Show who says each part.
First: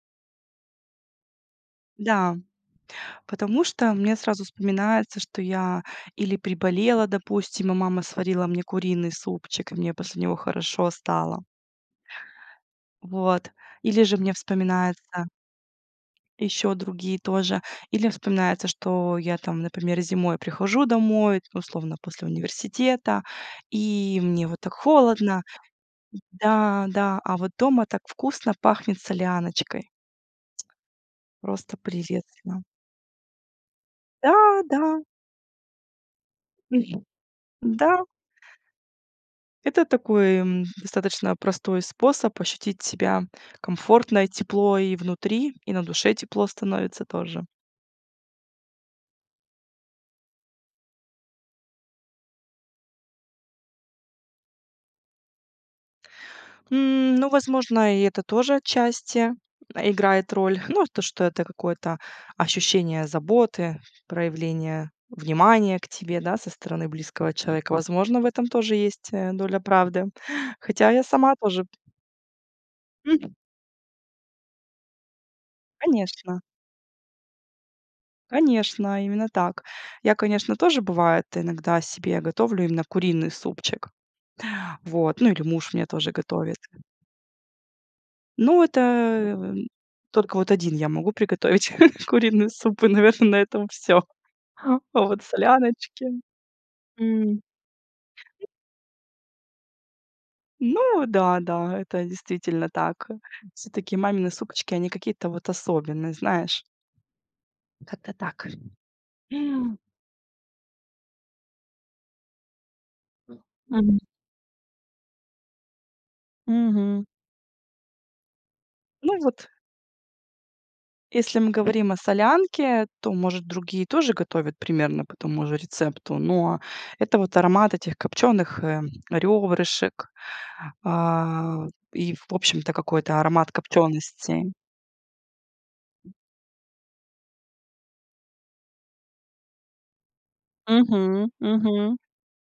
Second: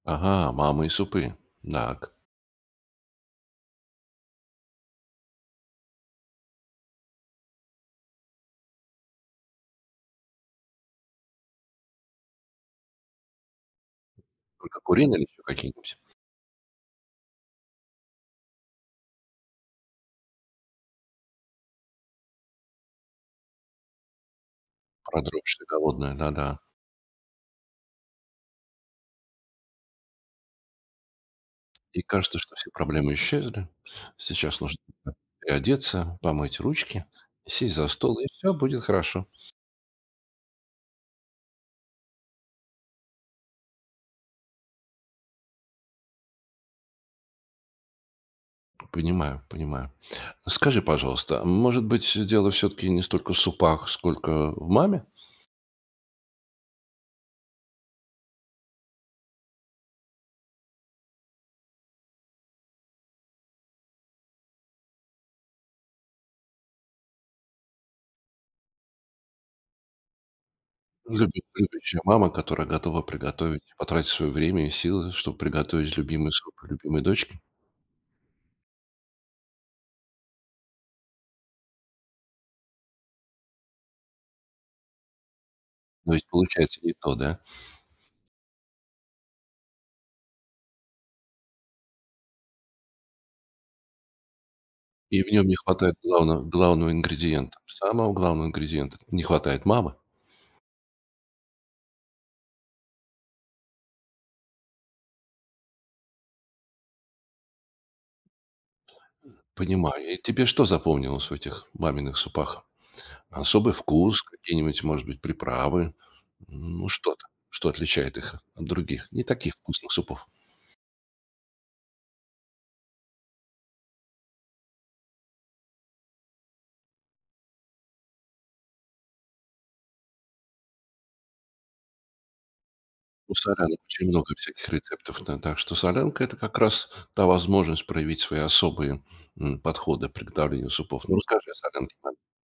Speaker 1: Ага, мамы и супы. Дак
Speaker 2: Да. Потому что мне сразу вспоминается, что я или приболела, допустим, и мама сварила мне куриный супчик, и мне после него хорошо стало. Вот. Или же мне
Speaker 1: Только курение или
Speaker 2: вспоминается
Speaker 1: ещё какие-нибудь?
Speaker 2: ещё другие тоже, или вспоминается, что я там, например, зимой прихожу домой условно после университета, и мне вот так холодно
Speaker 1: Продрогшая голодная, да да.
Speaker 2: Да, да, а вот дома так вкусно пахнет соляночкой. Просто
Speaker 1: И кажется, что
Speaker 2: прелестно.
Speaker 1: все проблемы исчезли.
Speaker 2: Да,
Speaker 1: Сейчас нужно
Speaker 2: да.
Speaker 1: переодеться, помыть
Speaker 2: Мгм.
Speaker 1: ручки, и сесть за
Speaker 2: М-да.
Speaker 1: стол, и всё будет хорошо.
Speaker 2: Это такой, м, достаточно простой способ ощутить себя комфортно: и тепло и внутри, и на душе тепло становится тоже.
Speaker 1: Понимаю, понимаю. Скажи, пожалуйста, м может быть, дело всё-таки не столько в супах, сколько в маме?
Speaker 2: Ну, возможно, и это тоже отчасти, э, играет роль. Ну, э, то, что это какое-то ощущение заботы, проявление внимания к тебе, да, со стороны близкого человека. Возможно, в этом тоже есть, э, доля правды. Хотя я сама
Speaker 1: Люби
Speaker 2: тоже
Speaker 1: любящая мама, которая готова
Speaker 2: М.
Speaker 1: приготовить и потратить свое время и силы, чтоб приготовить любимый
Speaker 2: Конечно.
Speaker 1: суп для любимой дочки?
Speaker 2: Конечно, именно так. Я, конечно, тоже бывает иногда себе готовлю именно куриный супчик. Вот, ну или муж мне тоже
Speaker 1: То есть
Speaker 2: готовит.
Speaker 1: получается не то, да?
Speaker 2: Ну это, м, только вот один я могу приготовить куриный суп, и, наверно, на этом всё. А вот
Speaker 1: И в нём не хватает
Speaker 2: соляночки.
Speaker 1: главно главного
Speaker 2: М.
Speaker 1: ингредиента. Самого главного ингредиента, это не хватает мамы.
Speaker 2: Ну да, да, это действительно так, э, всё-таки мамины суочки, они какие-то вот особенные, знаешь. Как-то так
Speaker 1: Понимаю. И, э, тебе что запомнилось в этих маминых супах? Особый
Speaker 2: Мгм.
Speaker 1: вкус? Какие-нибудь, может быть, приправы? Ну
Speaker 2: Мгм.
Speaker 1: что-то, что отличает их от других,
Speaker 2: Ну и
Speaker 1: не
Speaker 2: вот
Speaker 1: таких вкусных супов?
Speaker 2: Если мы говорим о солянке, то, может, другие тоже готовят примерно по тому же рецепту, но это вот аромат этих копчёных, э, рёбрышек, а, и, в общем-то, какой-то
Speaker 1: У
Speaker 2: аромат
Speaker 1: солянок очень много
Speaker 2: копчёностей.
Speaker 1: всяких рецептов, да, так что солянка это как раз та возможность проявить свои особые, м, подходы приготовления супов. Ну
Speaker 2: Мгм,
Speaker 1: расскажи о солянке
Speaker 2: мгм.
Speaker 1: мамин